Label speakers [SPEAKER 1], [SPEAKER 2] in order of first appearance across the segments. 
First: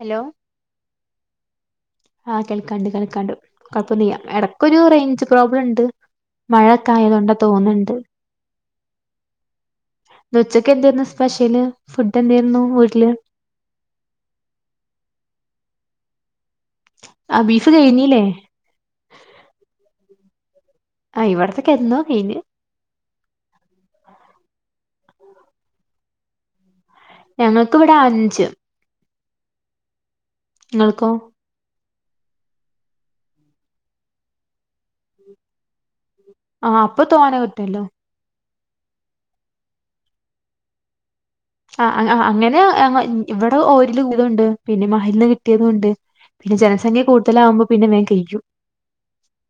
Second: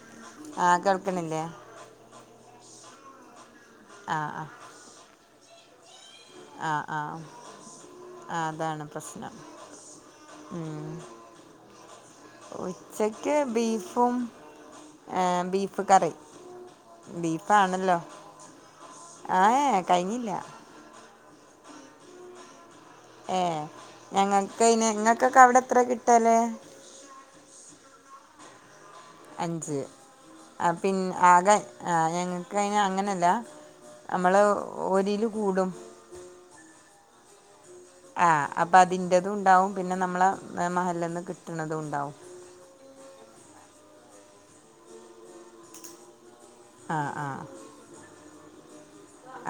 [SPEAKER 1] Hello
[SPEAKER 2] ആഹ് കേൾക്കണില്ലേ
[SPEAKER 1] ആ കേൾക്കണ്ട് കേ കണ്ടു കുഴപ്പമില്ല
[SPEAKER 2] ആഹ് ആഹ്
[SPEAKER 1] ഇടക്കൊ ഒരു റേഞ്ച് പ്രോബ്ലം ണ്ട്
[SPEAKER 2] ആഹ് ആഹ്
[SPEAKER 1] മഴക്കായതോണ്ടാ തോന്ന്ണ്ട്
[SPEAKER 2] ആഹ് അതാണ് പ്രശ്നം
[SPEAKER 1] ഇന്നുച്ചക്കെന്തേയ്രുന്നു സ്പെഷ്യല് ഫുഡ് എന്തായിരുന്നു വീട്ടില്
[SPEAKER 2] ഉച്ചക്ക് ബീഫും ഏഹ് ബീഫ് കറി
[SPEAKER 1] ആഹ് ബീഫ്
[SPEAKER 2] ബീഫാണല്ലോ
[SPEAKER 1] കഴിഞ്ഞില്ലേ
[SPEAKER 2] ആ ഏ കഴിഞ്ഞില്ല്യ
[SPEAKER 1] ആ് ഇവിടത്തൊക്കെ എന്നോ കയിഞ്ഞ്
[SPEAKER 2] ഏ ഞങ്ങൾക്കയ്ന് ങ്ങൾക്കൊക്കെ അവിടെ എത്രെ കിട്ടല്
[SPEAKER 1] ഞങ്ങക്ക് ഇവിടെ അഞ്ച്
[SPEAKER 2] അഞ്ച് ആ
[SPEAKER 1] നിങ്ങൾക്കോ
[SPEAKER 2] പിന്നെ ആകെ ആ ഞങ്ങൾക്കതിന് അങ്ങനെയല്ല നമ്മൾ ഒരില് കൂടും
[SPEAKER 1] ആഹ് അപ്പൊ തോനെ കി ട്ടലോ
[SPEAKER 2] അപ്പൾ അതിന്റേതും ഉണ്ടാവും പിന്നെ നമ്മളെ മഹലെനും കിട്ടും
[SPEAKER 1] ആ അങ്ങനെ ഞങ്ങ ഇവിടെ ഓരില്തുണ്ട് പിന്നെ മഹൽന്ന് കിട്ടിയതും ഉണ്ട് പിന്നെ ജനസംഖ്യ
[SPEAKER 2] ആഹ് ആഹ്
[SPEAKER 1] കൂടുതലകുമ്പോ പിന്നെ വേ കഴിയും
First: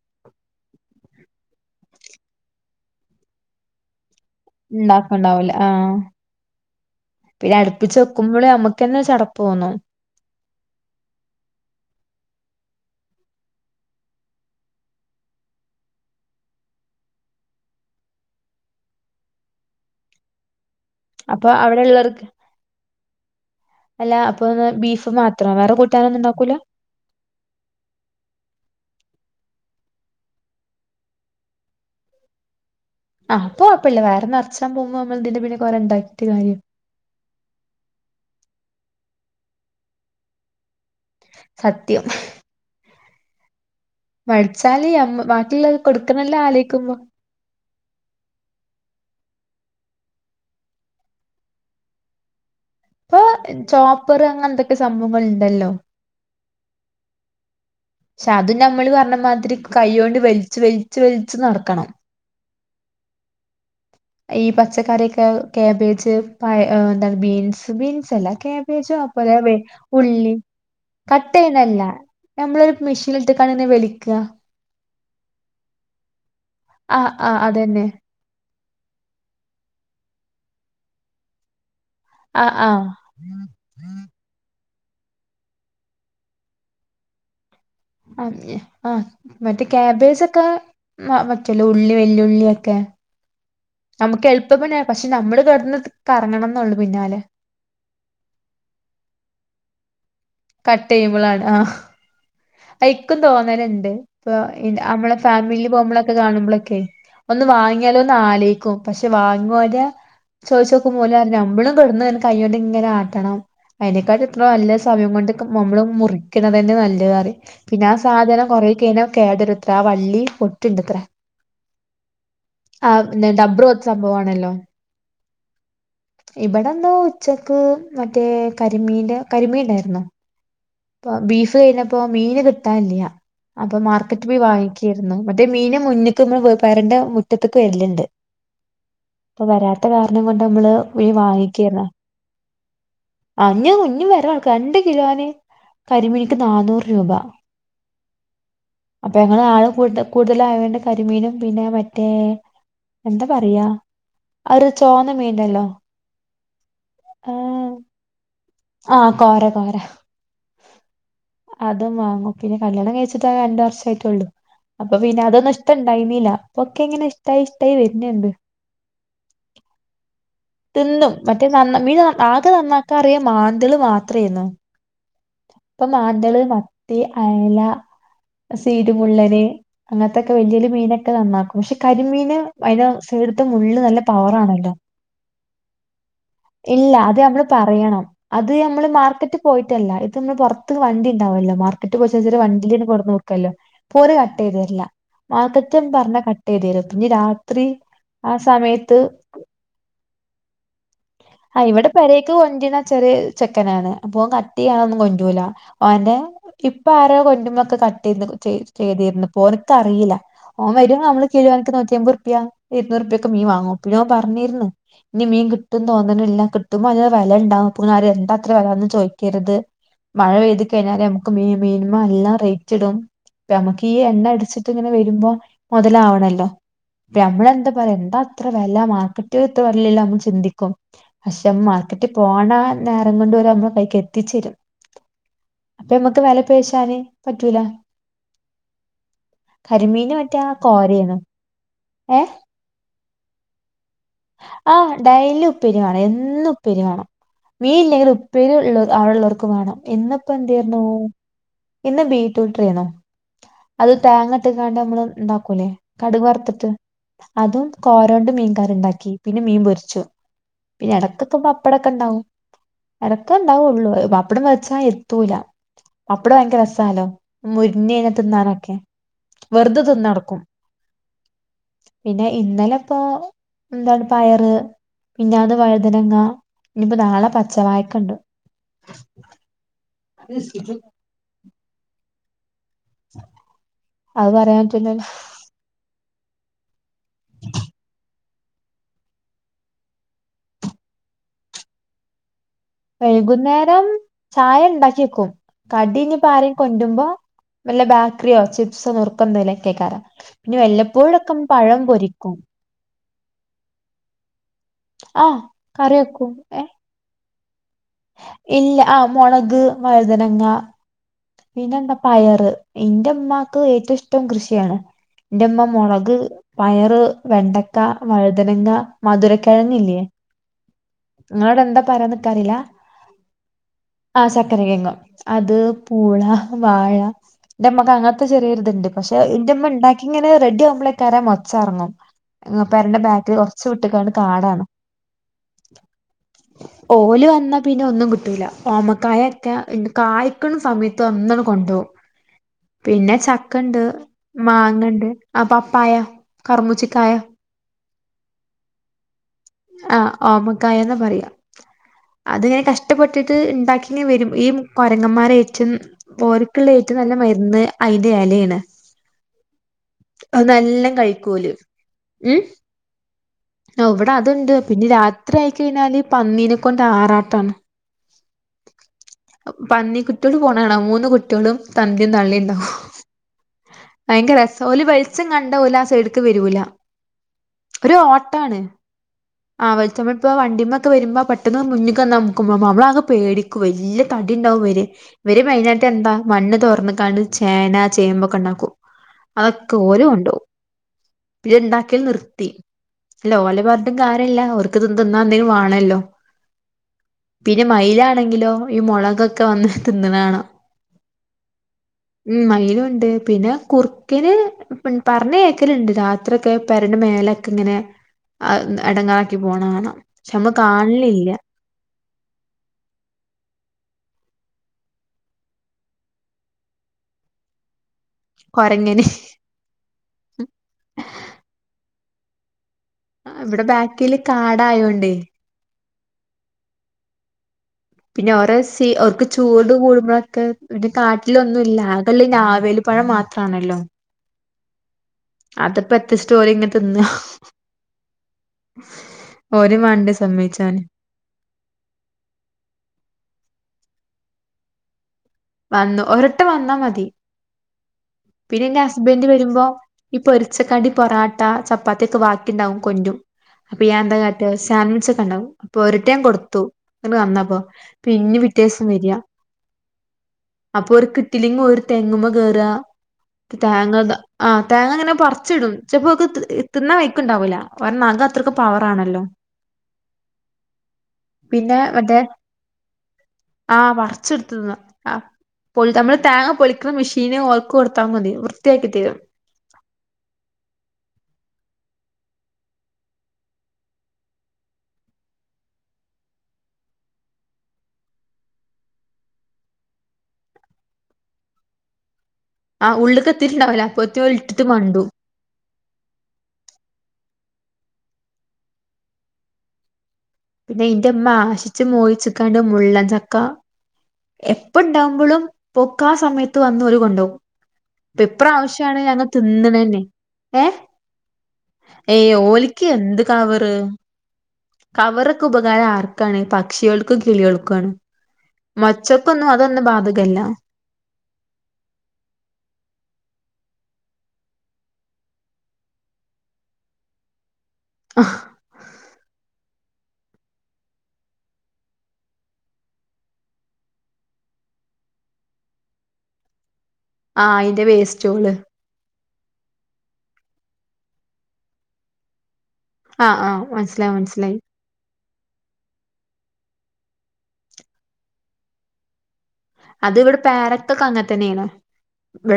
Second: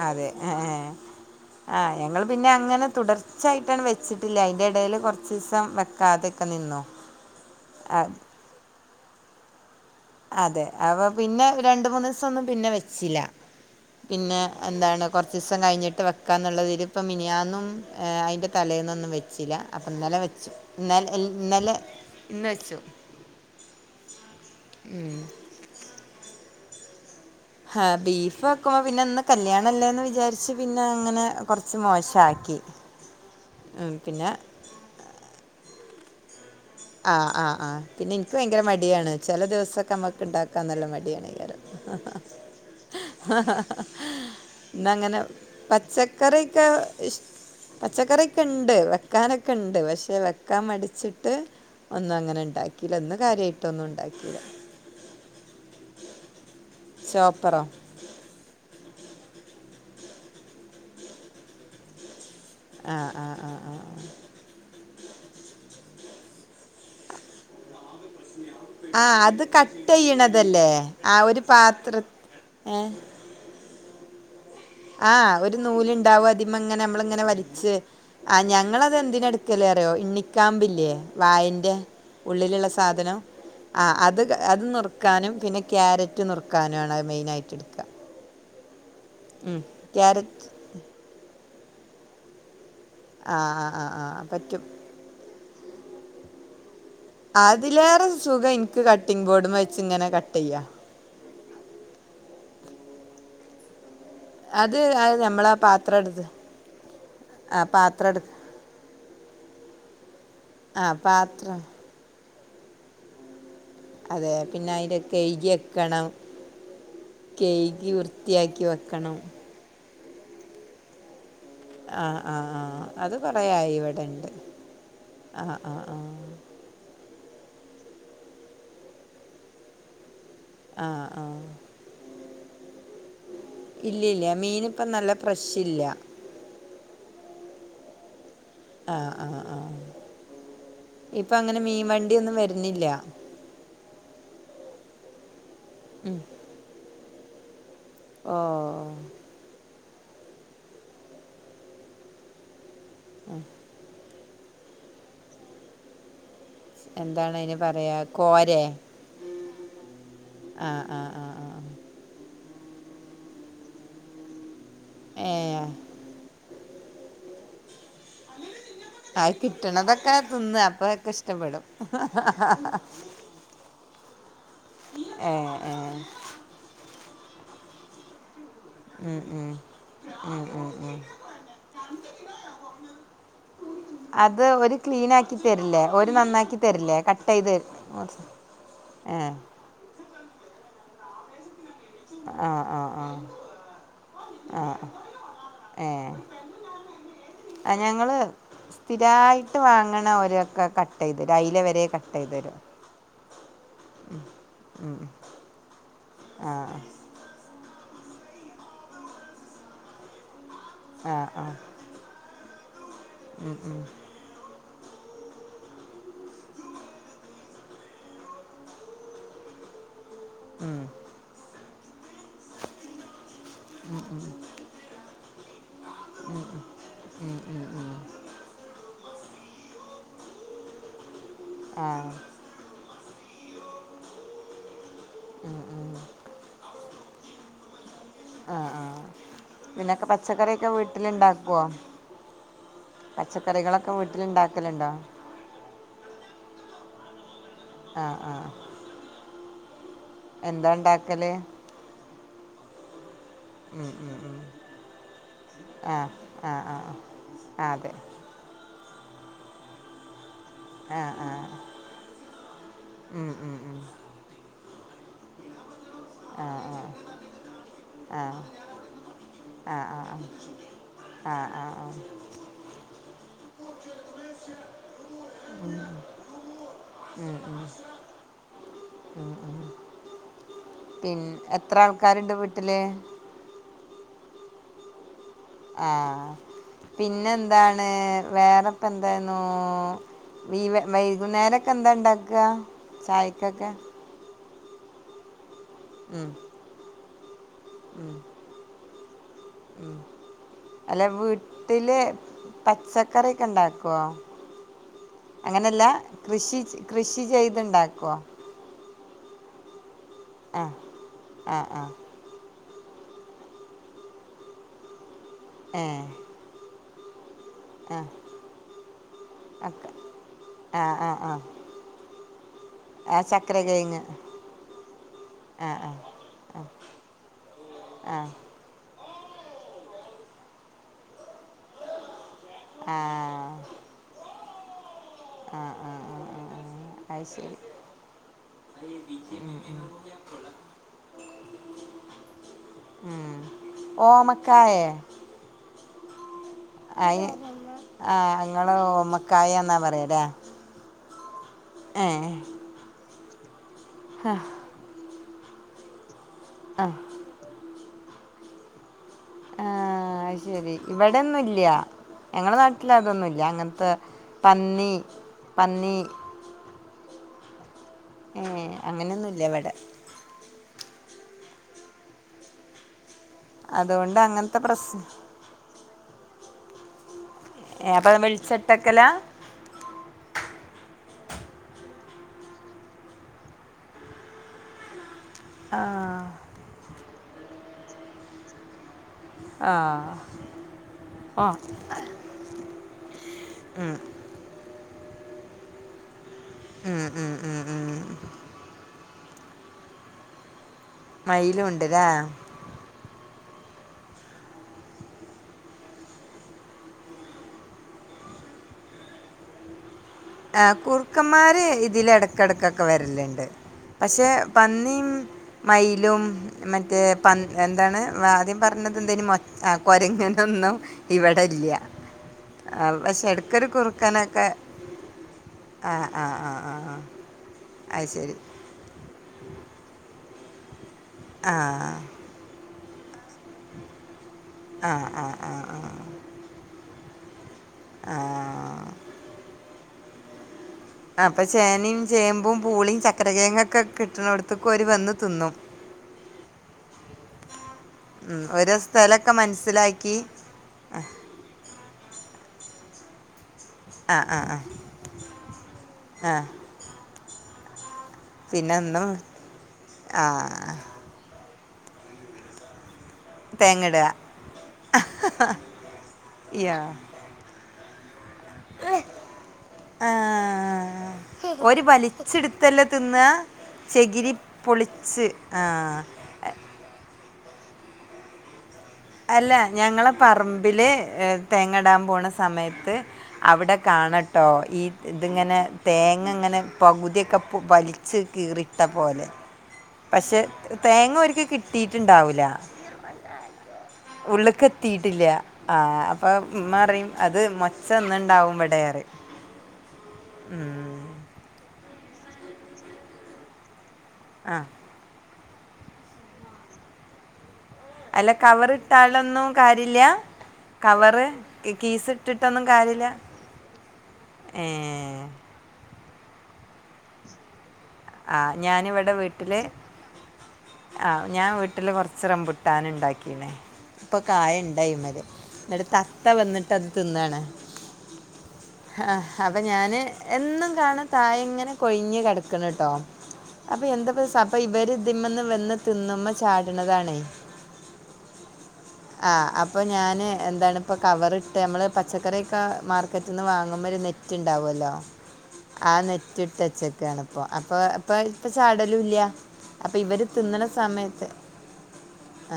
[SPEAKER 2] അതെ ഏ ഏ ആ ഞങ്ങൾ പിന്നെ അങ്ങനെ തുടർച്ചായിട്ടാണ് വെ വെച്ചിട്ടില്ല അതിറെ എടേൽ
[SPEAKER 1] ഇണ്ടാക്കണ്ടാവൂല
[SPEAKER 2] കുറചിസം
[SPEAKER 1] ആഹ്
[SPEAKER 2] വെക്കാതൊക്കെ നിന്നോ ആ
[SPEAKER 1] ക്കെന്നെ ചടപ്പ് തോന്നും
[SPEAKER 2] അതെ അപ്പൊ പിന്നെ രണ്ട മൂന്ന് ദിവസൊന്നും പിന്നെ വെച്ചില്ല പിന്നെ എന്താണ് കുറച്ച് ദിവസം കഴിഞ്ഞിട്ട് വെക്കാന്നുള്ളതിൽ ഇപ്പ മിനിയാന്നും അതിന്റെ തലേന്നൊന്നും വെച്ചില്ല അപ്പൊ ഇന്നലെ വെച്ചു ഇന്നലെ
[SPEAKER 1] അപ്പൊ
[SPEAKER 2] ഇന്നലെ
[SPEAKER 1] അവിടെ ഉള്ളവർക്ക്
[SPEAKER 2] ഇന്ന് വെച്ചു
[SPEAKER 1] അല്ല അപ്പൊ ബീഫ് ഇപ്പ മാത്രം വേറെ കിട്ടാനൊന് ഉണ്ടാക്കൂ കൂല
[SPEAKER 2] ആഹ് ബീഫ് വെക്കുമ്പോ പിന്നെ ഇന്ന് കല്യാണ അല്ലേന്ന് വിചാരിച്ചുപിന്നെ അങ്ങനെ കൊറച്ച് മോശക്കി
[SPEAKER 1] അപ്പോ കുഴപ്പമില്ല വയറ് നെറച്ച് പോകുമ്പോ നമ്മ ഇതിന്റെ പിന്നെ കൊറെ ഉണ്ടാക്കി ട്ട് കാര്യം
[SPEAKER 2] ആ ആ ആ പിന്നെ എനിക്ക് ഭയങ്കര മടിയാണ് ചില ദിവസൊക്കെ നമ്മുക്ക് ഇണ്ടാക്കാൻ നല്ല മടി യാ ഭയങ്കരം ആ ആ
[SPEAKER 1] മടിച്ചാൽ ഈ
[SPEAKER 2] ഇന്നങ്ങനെ
[SPEAKER 1] അമ് ബാക്കിയുള്ളോർക്ക് കൊടുക്കണല്ലോ
[SPEAKER 2] പച്ചക്കറിയൊക്കെ
[SPEAKER 1] ആലോചിക്കുമ്പോ
[SPEAKER 2] ഇഷ് പച്ചക്കറിയൊക്കെ ഉണ്ട് വെക്കാനൊക്കെ ഉണ്ട് പക്ഷേ വെക്കാൻ മടിച്ചിട്ട് ഒന്ന് അങ്ങനെ ഉണ്ടാക്കി
[SPEAKER 1] ഇപ്പൊ ചോപ്പറ് അങ്ങനെത്തെയൊക്കെ സംഭവങ്ങൾ ഉണ്ടല്ലോ
[SPEAKER 2] ചോപ്പറോ
[SPEAKER 1] പക്ഷെ അത് നമ്മള് പറഞ്ഞ മാതിരി കൈകൊണ്ട് വലിച്ച് വലിച്ച് വലിച്ച് നടക്കണം
[SPEAKER 2] ആ ആ ആ ആ ആ
[SPEAKER 1] ഈ പച്ചക്കറിയൊക്കെ കാബേജ് പ എന്താ ബീൻസ് ബീൻസ് അല്ല കാബേജും
[SPEAKER 2] ആഹ് അത്
[SPEAKER 1] അതുപോലെ
[SPEAKER 2] കട്ട്
[SPEAKER 1] ഉള്ളി
[SPEAKER 2] ചെയ്യണതല്ലേ ആ
[SPEAKER 1] കട്ട്
[SPEAKER 2] ഒരു
[SPEAKER 1] ചെയ്യുന്നല്ല
[SPEAKER 2] പാത്ര
[SPEAKER 1] നമ്മളൊരു മെഷീൻ ഇട്ടങ്ങാണ്ട് വെലി [unintelligible]
[SPEAKER 2] ആ ഒരു നൂല് ഉണ്ടാവും അതിമേ ഇങ്ങനെ
[SPEAKER 1] ആ
[SPEAKER 2] നമ്മള് ഇങ്ങനെ
[SPEAKER 1] ആ
[SPEAKER 2] വലിച്ച്
[SPEAKER 1] അതന്നെ
[SPEAKER 2] ആ ഞ ങ്ങള് അതെന്തിനാ എടുക്കല് അറിയോ ഇണ്ണിക്കാമ്പില്ലേ വാഴേന്റെ
[SPEAKER 1] ആ
[SPEAKER 2] ഉള്ളിലുള്ള
[SPEAKER 1] ആ
[SPEAKER 2] സാധനം ആ അത് അത് നുറു കാനും പിന്നെ ക്യാരറ്റ് നുറുക്കാനും ആണ് അത് മെയിന് ആയിട്ട് ഇട്ക്ക
[SPEAKER 1] എ ആ മറ്റേ ക്യാബേജൊക്കെ
[SPEAKER 2] ക്യാരറ്റ്
[SPEAKER 1] മ ല ഉള്ളി വല്ലിള്ളിയൊക്കെ
[SPEAKER 2] ആഹ് ആഹ് ആഹ് ആഹ്
[SPEAKER 1] നമുക്ക്
[SPEAKER 2] പറ്റും
[SPEAKER 1] എളുപ്പപ്പണി പക്ഷെ നമ്മുടെ കെടന്ന് കറങ്ങണം ന്നാണ്.
[SPEAKER 2] അതിലേറെ സുഖം ഇൻക്ക് കട്ടിംഗ് ബോർഡും വെ ച്ചിങ്ങനെ ക
[SPEAKER 1] കട്ട് ചെയ്യുമ്പളാണ് ആഹ് അ ഇക്കും തോന്നല്ണ്ട് ഇപ്പ
[SPEAKER 2] അത് അത്
[SPEAKER 1] നമ്മളെ
[SPEAKER 2] നമ്മളാ
[SPEAKER 1] ഫാമിലി
[SPEAKER 2] പാത്രം
[SPEAKER 1] പോകുമ്പോളൊക്കെ
[SPEAKER 2] എടുത്ത്
[SPEAKER 1] കാണുമ്പോളൊക്കെ ഒന്ന്
[SPEAKER 2] ആഹ്
[SPEAKER 1] വാങ്ങിയാലോ
[SPEAKER 2] പാത്രം
[SPEAKER 1] ഒന്ന്
[SPEAKER 2] എടു
[SPEAKER 1] ആലോയിക്കും പക്ഷെ വാങ്ങുവ [unintelligible] ചോദിച്ചോക്കും
[SPEAKER 2] ആഹ്
[SPEAKER 1] ഓലറി
[SPEAKER 2] പാത്രം
[SPEAKER 1] നമ്മളും കിട്ന്ന് കയ്യോട് ഇങ്ങനെ ആട്ടണം അതിനെക്കാട്ടും
[SPEAKER 2] അതെ
[SPEAKER 1] ഇത്ര
[SPEAKER 2] പിന്നെ
[SPEAKER 1] നല്ല
[SPEAKER 2] അതിൻ്റെ
[SPEAKER 1] സമയം കൊണ്ട്
[SPEAKER 2] കഴുകി
[SPEAKER 1] നമ്മള്
[SPEAKER 2] വെക്കണം
[SPEAKER 1] മുറിക്കണതന്നെ നല്ലേ അറിം. പിന്നെ
[SPEAKER 2] കഴുകി
[SPEAKER 1] ആ സാധനം
[SPEAKER 2] വൃത്തിയാക്കി
[SPEAKER 1] കൊറെ കയിഞ്ഞ
[SPEAKER 2] വെക്കണം
[SPEAKER 1] കേടരുത്ര ആ വ ള്ളി ഒട്ട്ണ്ടത്ര
[SPEAKER 2] ആ ആഹ് ആ അത്
[SPEAKER 1] ഡബ്ബറ്
[SPEAKER 2] കൊറെയായി
[SPEAKER 1] പോലത്തെ
[SPEAKER 2] ഇവിടെണ്ട് ആഹ് ആഹ്
[SPEAKER 1] ഇവിടെ എന്തോ ഉച്ചക്ക് മറ്റേ കരിമീൻ്റെ കരിമീൻ ഇണ്ടായിരുന്നു
[SPEAKER 2] ആ ആ
[SPEAKER 1] ഇപ്പ
[SPEAKER 2] ആ
[SPEAKER 1] ബീഫ് കഴിഞ്ഞപ്പം മീന് കിട്ടാനില്ല്യ അപ്പൊ
[SPEAKER 2] ഇല്ലില്ല
[SPEAKER 1] മാർക്കറ്റ് പോയി
[SPEAKER 2] മീനിപ്പം നല്ല
[SPEAKER 1] വാങ്ങിക്കരുന്നു മറ്റേ മീന്
[SPEAKER 2] ഫ്രഷില്ല
[SPEAKER 1] മുന്ന്ക്ക് മ്മള് വ പെരന്റെ മുറ്റത്തക്ക് വരല്ണ്ട്
[SPEAKER 2] ആ ആ
[SPEAKER 1] അപ്പൊ
[SPEAKER 2] ആ
[SPEAKER 1] വരാത്ത കാരണം കൊണ്ട് മ്മള് പോയി വാങ്ങിക്കേരുന്ന്
[SPEAKER 2] ന്നില്ല
[SPEAKER 1] അഞ്ഞ കുഞ്ഞ് വരാ കൊളക്ക രണ്ട് കിലോനെ കരിമീനിക്ക് നാന്നൂറ് രൂപ
[SPEAKER 2] ആ
[SPEAKER 1] കു കൂടുതലായോണ്ട് കരിമീനും പിന്നെ മറ്റേ എന്താ പറയാ അ രു ചോന്ന മീണ്ടല്ലോ
[SPEAKER 2] എന്താണ് അതിന് പറയാ കോരെ
[SPEAKER 1] ആ കോര കോര
[SPEAKER 2] ആ ആ ആഹ്
[SPEAKER 1] അതും വാങ്ങും പിന്നെ കല്യാണം കഴിച്ചിട്ട് രണ്ട് വർഷം ആയിട്ടോള്ളു അപ്പൊ പിന്നെ
[SPEAKER 2] ഏ
[SPEAKER 1] അത് നഷ്ട ണ്ടായിന്നീല്ല പൊ ക്കെ ങ്ങനെ ഷ്ടായി ഇഷ്ടായി വ
[SPEAKER 2] ആയി കിട്ടണതൊക്കെ തിന്നുക അപ്പോൾ അതൊക്കെ
[SPEAKER 1] തിന്നും മറ്റേ
[SPEAKER 2] ഇഷ്ടപ്പെടും
[SPEAKER 1] സാനം മീൻ ആകെ നന്നാക്കാറിയാ മാന്തള് മാത്രേയിരുന്നു
[SPEAKER 2] ഏ ഏ
[SPEAKER 1] ഇപ്പം മാന്തള് മത്തി അയല
[SPEAKER 2] ഉം
[SPEAKER 1] സീരിമുള്ളന്
[SPEAKER 2] ഉം
[SPEAKER 1] അങ്ങനത്തൊക്കെ
[SPEAKER 2] ഉം
[SPEAKER 1] വല്ല്യ വല്ല്യ
[SPEAKER 2] ഉം ഉം
[SPEAKER 1] മീനൊക്കെ നന്നാക്കും പക്ഷെ കരിമീന് അതിന്റെ സൈടുത്തെ മുള്ള് നല്ല
[SPEAKER 2] അത്
[SPEAKER 1] പവറാണല്ലോ
[SPEAKER 2] ഓര് ക്ലീനാക്കി തരില്ലേ ഓര് നന്നാക്കി
[SPEAKER 1] ഇല്ല
[SPEAKER 2] തരില്ലേ
[SPEAKER 1] അത്
[SPEAKER 2] കട്ട്
[SPEAKER 1] മ്മള്
[SPEAKER 2] ചെയ്ത്
[SPEAKER 1] പറയണം അത് മ്മള് മാർക്കറ്റ്
[SPEAKER 2] ഏ
[SPEAKER 1] പോയിട്ടല്ല പുറത്ത് വണ്ടി ഉണ്ടാവല്ലോ മാർ [unintelligible] ചിലര്
[SPEAKER 2] ആഹ്
[SPEAKER 1] വണ്ടിന്ന് കൊണ്ടന്ന്
[SPEAKER 2] ആഹ്
[SPEAKER 1] കൊടുക്കല്ലോ ഓര് കട്ട്
[SPEAKER 2] ആഹ്
[SPEAKER 1] ചെയ്തരില്ല
[SPEAKER 2] ആഹ്
[SPEAKER 1] മാർക്കറ്റ്ന്ന്
[SPEAKER 2] ഏഹ്
[SPEAKER 1] പറഞ്ഞാ കട്ട് ചെയ്ത് തരും പിന്നെ രാത്രി
[SPEAKER 2] ആഹ് ഞങ്ങള്
[SPEAKER 1] ആ സമയത്ത്
[SPEAKER 2] സ്ഥിരായിട്ട് വാങ്ങണ ഓരൊക്കെ കട്ട് ചെയ്തരും അയില
[SPEAKER 1] ആ
[SPEAKER 2] വരെ
[SPEAKER 1] ഇവിടെ
[SPEAKER 2] കട്ട്
[SPEAKER 1] പെരേയ്ക്ക്
[SPEAKER 2] ചെയ്തരും
[SPEAKER 1] കൊണ്ടിരുന്നാ വെച്ചാല് ചെക്കനാണ് അപ്പോ കട്ട് ചെയ്യാനോ
[SPEAKER 2] ഉം
[SPEAKER 1] ടൂല ഓന്റെ
[SPEAKER 2] ആഹ്
[SPEAKER 1] ഇപ്പൊ ആരോ വണ്ടിമ്മല് കട്ട് ചെയ്തിരുന്നു ഇപ്പോന്ക്ക് അറിയില്ല ഓൻ വരും മ്മള്
[SPEAKER 2] ആഹ് ആഹ്
[SPEAKER 1] കിലോത്തിന് നൂറ്റിയമ്പതുറുപ്യാ ഇരുന്നൂറുപ്യാക്ക് മീൻ
[SPEAKER 2] ഉം
[SPEAKER 1] വാങ്ങും പിന്നെ ഓൻ പറഞ്ഞിരുന്ന് ഇനി മീൻ കിട്ടും തോന്നണില്ല കിട്ടുമ്പോൾ ഭയങ്കര വെലണ്ടാവും അപ്പോ ആരും എന്താ ഇത്ര വെലെന്ന് ചോദിക്കരുത് മഴ പെയ്ത് കഴിഞ്ഞാലെ നമുക്ക് മീൻ മീൻ നല്ല റേറ്റിടും നമ്മുക്ക് ഈ എണ്ണ അടിച്ചിട്ട് ഇങ്ങനെ വരുമ്പോ മുതലാവണല്ലോ നമ്മളെന്താ പറയാ എത്താ അത്ര വില മാർക്ക ത്ര വര്ലില്ലല്ലോ മ്മള് ചിന്തിക്കും പക്ഷെ മാർക്കറ്റിൽ
[SPEAKER 2] ആഹ്
[SPEAKER 1] പോണാൻ നേരം കൊണ്ട് ഓര് മ്മളെ കൈക്ക് എത്തിച്ചേരും അപ്പൊ നമ്മക്ക് വെല പേശാന് പറ്റൂല
[SPEAKER 2] ആഹ് ആ പിന്നൊക്കെ
[SPEAKER 1] കരിമീന്
[SPEAKER 2] പച്ചക്കറിയൊക്കെ വീട്ടില് ഇണ്ടാക്കുവോ
[SPEAKER 1] ഏഹ്
[SPEAKER 2] പച്ചക്കറികളൊക്കെ വീ
[SPEAKER 1] ആഹ് ഡെയിലി ഉപ്പേരി വേണം എന്നും ഉപ്പേരി വേണം മീൻ ഇല്ലേലും
[SPEAKER 2] ആഹ് ആഹ്
[SPEAKER 1] ഉപ്പേരി ള് അവുള്ളോർ ഒക്കെ വേണം ഇന്നിപ്പോ
[SPEAKER 2] എന്താ
[SPEAKER 1] എന്താരുന്നു
[SPEAKER 2] ഉണ്ടാക്കല്
[SPEAKER 1] ഇന്ന് ബീറ്റ്റൂട്ടിറിണോ
[SPEAKER 2] ഉം
[SPEAKER 1] അത്
[SPEAKER 2] ഉം ഉം
[SPEAKER 1] തേങ്ങ ഇട്ട്ങ്ങാണ്ട് നമ്മള് ഉണ്ടാക്കൂല്ലേ
[SPEAKER 2] ആഹ്
[SPEAKER 1] കടുക്
[SPEAKER 2] ആഹ്
[SPEAKER 1] വറുത്തിട്ട്
[SPEAKER 2] ആഹ്
[SPEAKER 1] അതും
[SPEAKER 2] ആഹ് അതെ
[SPEAKER 1] കോരോണ്ട് മീൻകറി ഉണ്ടാ പിന്നെ മീൻ പൊരിച്ചു പിന്നെ
[SPEAKER 2] ആഹ്
[SPEAKER 1] ഇടക്കൊക്കെ
[SPEAKER 2] ആഹ്
[SPEAKER 1] പപ്പടൊക്കെ ഇണ്ടാവും
[SPEAKER 2] ഉം
[SPEAKER 1] ഇടയ്ക്കെ
[SPEAKER 2] ഉം ഉം
[SPEAKER 1] ഉണ്ടാവൊള്ളൂ പപ്പടം വെ ച്ച എത്തൂല പപ്പടം ഭയങ്കര രസാലോ മൊരിഞ്ഞ്കഴിഞ്ഞാ
[SPEAKER 2] ആഹ്
[SPEAKER 1] തിന്നാനൊക്കെ വെറുതെ
[SPEAKER 2] ആഹ് ആഹ്
[SPEAKER 1] തിന്നുനടക്കും
[SPEAKER 2] ആഹ് ആഹ് ആഹ്
[SPEAKER 1] പിന്നെ ഇന്നലെ ഇപ്പോ എന്താണ് പയറ് പിന്നെ മിനിഞ്ഞാന്ന് വഴുതനങ്ങ ഇനിപ്പോ നാളെ പച്ചവയക്കയൊണ്ട്
[SPEAKER 2] ഉം ഉം പിന് എത്ര ആൾ കരണ്ട് വിട്ട് ട്ടില്
[SPEAKER 1] അത് പറയാൻ പറ്റൂലല്ലോ
[SPEAKER 2] ആഹ് പിന്നെ എന്താണ് വേറെപ്പ എന്താരുന്നു വൈകുന്നേരൊക്കെ എന്താ ഉണ്ടാക്കാ
[SPEAKER 1] വൈകുന്നേരം ചായ ഇണ്ടാക്കിയക്കും കടിഞ്ഞപ്പ
[SPEAKER 2] ഉം
[SPEAKER 1] ആരേം കൊണ്ടുമ്പോ വല്ലബേക്കറിയോ ചിപ്പ് [unintelligible]
[SPEAKER 2] ഉം അല്ല
[SPEAKER 1] പഴം
[SPEAKER 2] വീട്ടില്
[SPEAKER 1] പൊരിക്കും
[SPEAKER 2] പച്ചക്കറി ഒക്കെ ഇണ്ടാക്കുവോ
[SPEAKER 1] ആഹ്
[SPEAKER 2] അങ്ങനെയല്ല
[SPEAKER 1] കറി വെക്കും
[SPEAKER 2] കൃഷി
[SPEAKER 1] ഏ
[SPEAKER 2] കൃഷി ചെയ് ത്ണ്ടാക്ക്
[SPEAKER 1] ഇല്ല ആഹ് മൊളക് വഴുതനങ്ങ
[SPEAKER 2] ആഹ് ആഹ് ആഹ്
[SPEAKER 1] പിന്നെന്താ പയറ് എന്റെ ഉമ്മാക്ക് ഏറ്റോം ഇഷ്ടം കൃഷിയാണ് എന്റെമ്മ
[SPEAKER 2] ഏഹ്
[SPEAKER 1] മൊളക് പയറ് വെണ്ടക്ക
[SPEAKER 2] ആഹ്
[SPEAKER 1] വഴുതനങ്ങ മധുരക്കിഴങ്ങ്‌
[SPEAKER 2] ഒക്കെ
[SPEAKER 1] ഇല്ലേ
[SPEAKER 2] ആഹ് ആഹ് ആഹ്
[SPEAKER 1] നിങ്ങളോടെന്താ പറയണ ക്കറില്ലാ
[SPEAKER 2] ആ ചക്കര കിഴങ്ങ്
[SPEAKER 1] ആ ചക്കര തേങ്ങ അത്
[SPEAKER 2] ആഹ്
[SPEAKER 1] പൂള വാഴ നമുക്ക് അങനത്തെ
[SPEAKER 2] ആഹ്
[SPEAKER 1] ചെറിയൊരിതിണ്ട് പക്ഷെ ഇന്റെമ്മ ഉണ്ടാക്കി ഇങ്ങനെ റെഡി ആവുമ്പളേക്കാരി മച്ച എറങ്ങും
[SPEAKER 2] ആഹ്
[SPEAKER 1] പെരേന്റെ ബാക്കില്
[SPEAKER 2] ആഹ്
[SPEAKER 1] കൊറച്ച് വിട്ട്ക്കാണ്ട് കാടാണ്.
[SPEAKER 2] ആഹ് ആഹ് ആഹ് ആഹ് അത്
[SPEAKER 1] ഓല്
[SPEAKER 2] ശരി
[SPEAKER 1] വന്നാ പിന്നെ ഒന്നും കിട്ടൂല ഓമക്കായക്കെ കായ്ക്കണ സമയത്ത് വന്നണ കൊണ്ട്പോവും പിന്നെ
[SPEAKER 2] ഉം
[SPEAKER 1] ചക്കണ്ട്
[SPEAKER 2] ഓമക്കായേ
[SPEAKER 1] മാങ്ങണ്ട് ആ പപ്പായ. കർമ്മുച്ചിക്കായ
[SPEAKER 2] ആ ഞങ്ങൾ ഓമ്മ
[SPEAKER 1] ആഹ് ഓമക്കായന്ന പറയാ
[SPEAKER 2] ഏഹ്
[SPEAKER 1] അത്ങ്ങനെ കഷ്ടപ്പെ ത് ത്ത് ഇണ്ടാക്കി ഇനീം വരും ഈ കൊരങ്ങ് നമ്മാരേച്ചും ഓരുക്കുള്ള
[SPEAKER 2] ആഹ്
[SPEAKER 1] ഏറ്റവും നല്ല മരുന്ന് അയിന്റെ എലയാണ്
[SPEAKER 2] ആഹ്
[SPEAKER 1] അത്
[SPEAKER 2] ശെരി
[SPEAKER 1] നല്ലം കഴിക്കോല്
[SPEAKER 2] ഇവിടെൊന്നുംല്ല
[SPEAKER 1] ഉം
[SPEAKER 2] ഞങ്ങള നാട്ടിലതൊന്നു
[SPEAKER 1] ഇവിടെ അതുണ്ട് പിന്നെ രാത്രി ആയി
[SPEAKER 2] പന്നി
[SPEAKER 1] കഴിഞ്ഞാല് പന്നീനെ കൊണ്ട് ആറാട്ടാണ്
[SPEAKER 2] ഏഹ് അങ്ങനെയൊന്നുല്ല ഇവിടെ
[SPEAKER 1] പന്നിക്കുട്ടിയോള് പോണകാണാ മൂന്ന് കുട്ടി മറ്റോളും തന്തയും തള്ളയും ഉണ്ടാവും
[SPEAKER 2] അതുകൊണ്ട്
[SPEAKER 1] ഭയങ്കര രസാ
[SPEAKER 2] അങ്ങനത്തെ
[SPEAKER 1] ഓരു
[SPEAKER 2] പ്രശ്നം
[SPEAKER 1] വെളിച്ചം കണ്ടാല് ഓലാ സൈഡ് അടുത്ത് വരൂല ഒരു
[SPEAKER 2] ഏഹ് അപ്പൊ
[SPEAKER 1] ഓ ത്താണു
[SPEAKER 2] വെളിച്ചെട്ടക്കലാ
[SPEAKER 1] ആ വെളിച്ചമ്മ പ്പോ വണ്ടിമക്കെ വരുമ്പ പെ പെട്ടെന്ന് മുന്നക്ക്ന്ന നമക്ക്പ മമ്മളാകെ പേടിക്കും വലിയ തടി ഉണ്ടാവും വര് ഇവര് മെയിനായിട്ട് എന്താ
[SPEAKER 2] ആഹ്
[SPEAKER 1] മണ്ണ് തൊർന്ന കാണ്ട് ചേന ചേമ്പൊക്കെണ്ടാക്കും അതൊക്ക ഓര്
[SPEAKER 2] ആഹ്
[SPEAKER 1] കൊണ്ട് പോകും
[SPEAKER 2] ഓഹ്
[SPEAKER 1] പിന്നെ ഉണ്ടാക്കൽ നിർത്തി അല്ല ഓലിപാർഡും കാര്യല്ല ഓർക് തിന്നാ എന്തെങ്കിലും വേണല്ലോ
[SPEAKER 2] ഉം ഉം ഉം
[SPEAKER 1] പിന്നെ
[SPEAKER 2] ഉം
[SPEAKER 1] മയിലാണെങ്കിലോ ഈ മുളക ഒക്ക വന്ന് തിന്നണ കാണാം
[SPEAKER 2] മയിലും ഉണ്ട്ല്ലാ
[SPEAKER 1] പിന്നെ കുറുക്കന് പറഞ്ഞ കേക്കലുണ്ട് രാത്രിക്കെ പരണ്ട മേലൊക്കെ ഇങ്ങനെ അ എടങ്ങറാക്കി പോണകാണ
[SPEAKER 2] ആ കുർക്കന്മാര് ഇതില ഇടക്കിടക്കൊക്കെ വരലണ്ട് പക്ഷേ പന്നിയും മയിലും മറ്റേ പന് എന്താണ് ആദ്യം പറഞ്ഞത്
[SPEAKER 1] കൊരങ്ങന്
[SPEAKER 2] എന്തേ മ കൊരങ്ങനൊന്നും ഇവിടെ ഇല്ല പക്ഷേ
[SPEAKER 1] ആ ഇവിടെ
[SPEAKER 2] ഇടയ്ക്കൊരു
[SPEAKER 1] ബാക്കില് കാടായോണ്ടേ
[SPEAKER 2] അ അ ആഹ് അ അ
[SPEAKER 1] പിന്നെ ഓര സി ഓർക്ക് ചൂട് കൂടുമ്പഴൊക്ക ഒരുന്റെ
[SPEAKER 2] ആ
[SPEAKER 1] കാട്ടിലൊന്നും ഇല്ല അകല്ല ഞാവല് പഴ മാത്രമാണല്ലോ
[SPEAKER 2] ആ ആ ആ
[SPEAKER 1] അതപ്പോ എത് സ്റ്റോറിങ്ങ തിന്ന
[SPEAKER 2] ആഹ
[SPEAKER 1] വേണ്ടേ സമ്മയ്ച്ചാന്
[SPEAKER 2] അപ്പൊ ചേനയും ചേമ്പും പൂളിയും ചക്കരക്കിഴങ്ങ് കിട്ടണട്ത്ക്ക് ഒര് വന്ന് തിന്നും
[SPEAKER 1] വന്നു ഒരട്ട വന്നാ മതി
[SPEAKER 2] ഉം.
[SPEAKER 1] പിന്നെ
[SPEAKER 2] ഓരോ
[SPEAKER 1] എന്റെ ഹസ്ബൻഡ്
[SPEAKER 2] സ്ഥലമൊക്കെ
[SPEAKER 1] വരുമ്പോ
[SPEAKER 2] മനസ്സിലാക്കി
[SPEAKER 1] ഈ പൊരിച്ചകടി പൊറോട്ട ചപ്പാത്തി ഒക്കെ വാക്കിണ്ടാവും കൊണ്ടും അപ്പൊ ഞാൻ
[SPEAKER 2] ആ
[SPEAKER 1] എന്താ
[SPEAKER 2] ആ
[SPEAKER 1] കാട്ട
[SPEAKER 2] ആ
[SPEAKER 1] സാൻഡ്വിച്ച് ഒക്കെ ഉണ്ടാവും അപ്പൊ ഒരു ടൈം
[SPEAKER 2] ആ
[SPEAKER 1] കൊടുത്തു [unintelligible] വന്നപ്പോ പിന്നെ പിറ്റേദിവസം വരാ
[SPEAKER 2] ആ
[SPEAKER 1] അപ്പൊ ഒരുക്ക്ട്ട ലിങ് ഒരു തെങ്ങുമ കേയറാ
[SPEAKER 2] തേങ്ങ ഇടുക
[SPEAKER 1] തേങ്ങന്താ ആ തേങ്ങ ഇങ്ങനെ പറിച്ചിടും ചെപ്പോ
[SPEAKER 2] യാ
[SPEAKER 1] തിന്നാ വഴക്കുണ്ടാവൂല കാര നങ്ക അത്രക്കെ പവറ ആണല്ലോ
[SPEAKER 2] ആ.
[SPEAKER 1] പിന്നെ
[SPEAKER 2] ഒരു
[SPEAKER 1] മറ്റേ
[SPEAKER 2] വലിച്ചെടുത്തല്ല തിന്നുക
[SPEAKER 1] ആഹ
[SPEAKER 2] ചകിരി
[SPEAKER 1] പറിച്ചടുത് തിന്ന ആ
[SPEAKER 2] പൊളിച്ച്
[SPEAKER 1] പൊ നമ്മള് തേങ്ങ പൊളിക്കുന്ന മെഷീന് പോൽ കൊടുത്താ മതി വൃത്തിയാക്കി തരും
[SPEAKER 2] അല്ല ഞങ്ങളെ പറമ്പില് തേങ്ങടാ പോണ സമയത്ത് അവിടെ കാണട്ടോ ഈ ഇതിങ്ങനെ തേങ്ങ ഇങ്ങനെ പകുതിയൊക്കെ വലിച്ചച്ച് കീറിട്ട പോലെ പക്ഷെ തേങ്ങ ഒരീക്ക് കിട്ടിട്ടുണ്ടാവൂല ല
[SPEAKER 1] ആഹ് ഉള്ള്ക്ക് എത്തിയിട്ടുണ്ടാവില്ല അപ്പോത്തിന് ഓല്
[SPEAKER 2] ഉള്ള
[SPEAKER 1] ഇട്ടിട്ട് മണ്ടും
[SPEAKER 2] എത്തിട്ടില്ല ആ അപ്പം ഉമ്മറയും അത് മൊച്ചന്നുണ്ടാവും വിടെ പറിം
[SPEAKER 1] പിന്നെ എന്റെമ്മ ആ വച്ച മോയിച്ചക്കണ്ട് മുള്ളൻചക്ക
[SPEAKER 2] ആ
[SPEAKER 1] എപ്പ ഉണ്ടാവുമ്പോളും. പൊക്കാ സമയത്ത് വന്നോര് കോണ്ടോവും
[SPEAKER 2] അല്ല കവർ
[SPEAKER 1] ഇപ്രാവശ്യമാണ് ഞങ്ങ
[SPEAKER 2] ഇട്ടാലൊന്നും കാര്യമില്ല
[SPEAKER 1] തിന്നണന്നെ ഏ
[SPEAKER 2] കവറ് കീസ്
[SPEAKER 1] ഏയ്
[SPEAKER 2] ഇട്ടിട്ടൊന്നും
[SPEAKER 1] ഓലിക്ക്
[SPEAKER 2] കാര്യമില്ല
[SPEAKER 1] എന്ത് കവറ്
[SPEAKER 2] ഏ
[SPEAKER 1] കവറൊക്കെ ഉപകാരം ആർക്ക കാണ പാക്ഷികൾക്ക്കും കിളികൾകും
[SPEAKER 2] ആ ഞാനിവിടെ
[SPEAKER 1] മച്ചക്കൊന്നും
[SPEAKER 2] വീട്ടിൽ
[SPEAKER 1] അതൊന്നും ബാധകമല്ല
[SPEAKER 2] ആ ഞാൻ വീട്ടില് കുറച് റംബുട്ടാൻ ഉണ്ടാക്കീണേ ഇപ്പൊ കായുണ്ടായി മര് എന്നിട്ട് തത്ത വന്നിട്ട് അത് തിന്നാണ്
[SPEAKER 1] ആഹ്
[SPEAKER 2] ആഹ് അപ്പൊ ഞാന് എന്നും കാണാൻ തായ ഇങ്ങനെ കൊഴിഞ്ഞ് കിടക്കണട്ടോ അപ്പൊ എന്താപ്പ ഇവര്തിന്ന് വന്ന് തിന്നുമ്മ ചാടി
[SPEAKER 1] ആ അതിന്റെ വേസ്റ്റോള്
[SPEAKER 2] ആഹ് അപ്പൊ ഞാന് എന്താണ് ഇപ്പ കവർട്ട് നമ്മള് പച്ചക്കറി
[SPEAKER 1] ആഹ്
[SPEAKER 2] മാർക്കറ്റന്ന്
[SPEAKER 1] ആഹ്
[SPEAKER 2] വാങ്ങുമ്പോ ഒരു
[SPEAKER 1] മനസ്സിലായി
[SPEAKER 2] നെറ്റ്
[SPEAKER 1] മനസ്സിലായി
[SPEAKER 2] ഉണ്ടാവുമല്ലോ ആ നെറ്റ് ജറ്റിട്ടച്ചൊക്കാണ് ഇപ്പൊ അപ്പൊ അപ്പൊ ഇപ്പ ചാടലും ഇല്ല
[SPEAKER 1] അത് ഇവിടെ പാരത്തൊക്കെ അങ്ങനെ തന്നെയാണ്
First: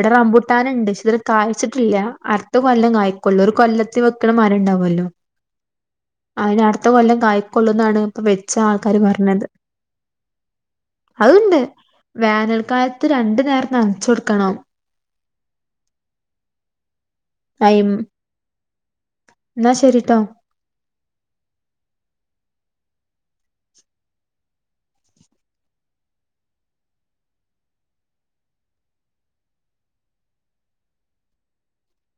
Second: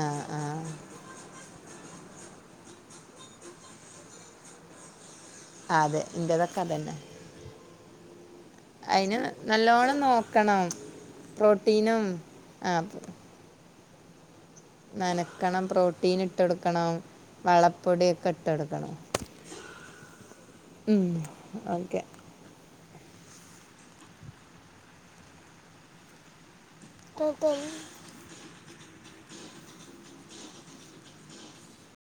[SPEAKER 2] ആ ആ
[SPEAKER 1] റമ്പൂട്ടാനണ്ട് ക്ഷ ഇതവരെ കായ്ച ഇല്ല അടുത്ത കൊല്ലം കായക്കൊള്ളൂ ഒരു കൊല്ലത്തിൽ വെക്കണ മരം ഉണ്ടാവുമല്ലോ
[SPEAKER 2] ആ അതെ
[SPEAKER 1] അന് അടുത്ത കൊല്ലം കായ്ക്കൊള്ളും അതാണ്
[SPEAKER 2] അയിന് നല്ലോണം നോക്കണം
[SPEAKER 1] അതുണ്ട്
[SPEAKER 2] പ്രോട്ടീ
[SPEAKER 1] വേനൽക്കാലത്ത് രണ്ട് നേര നനച്ചു കൊടുക്കണം.
[SPEAKER 2] നനക്കണം പ്രോട്ടീൻ ഇട്ടെടുക്കണം
[SPEAKER 1] അയിമ്
[SPEAKER 2] വളപ്പൊടിയൊക്കെ ഇട്ടെടുക്കണം.
[SPEAKER 1] എന്നാ ശരിട്ടോ
[SPEAKER 2] ഉം ഓക്കെ അത്ത [unintelligible]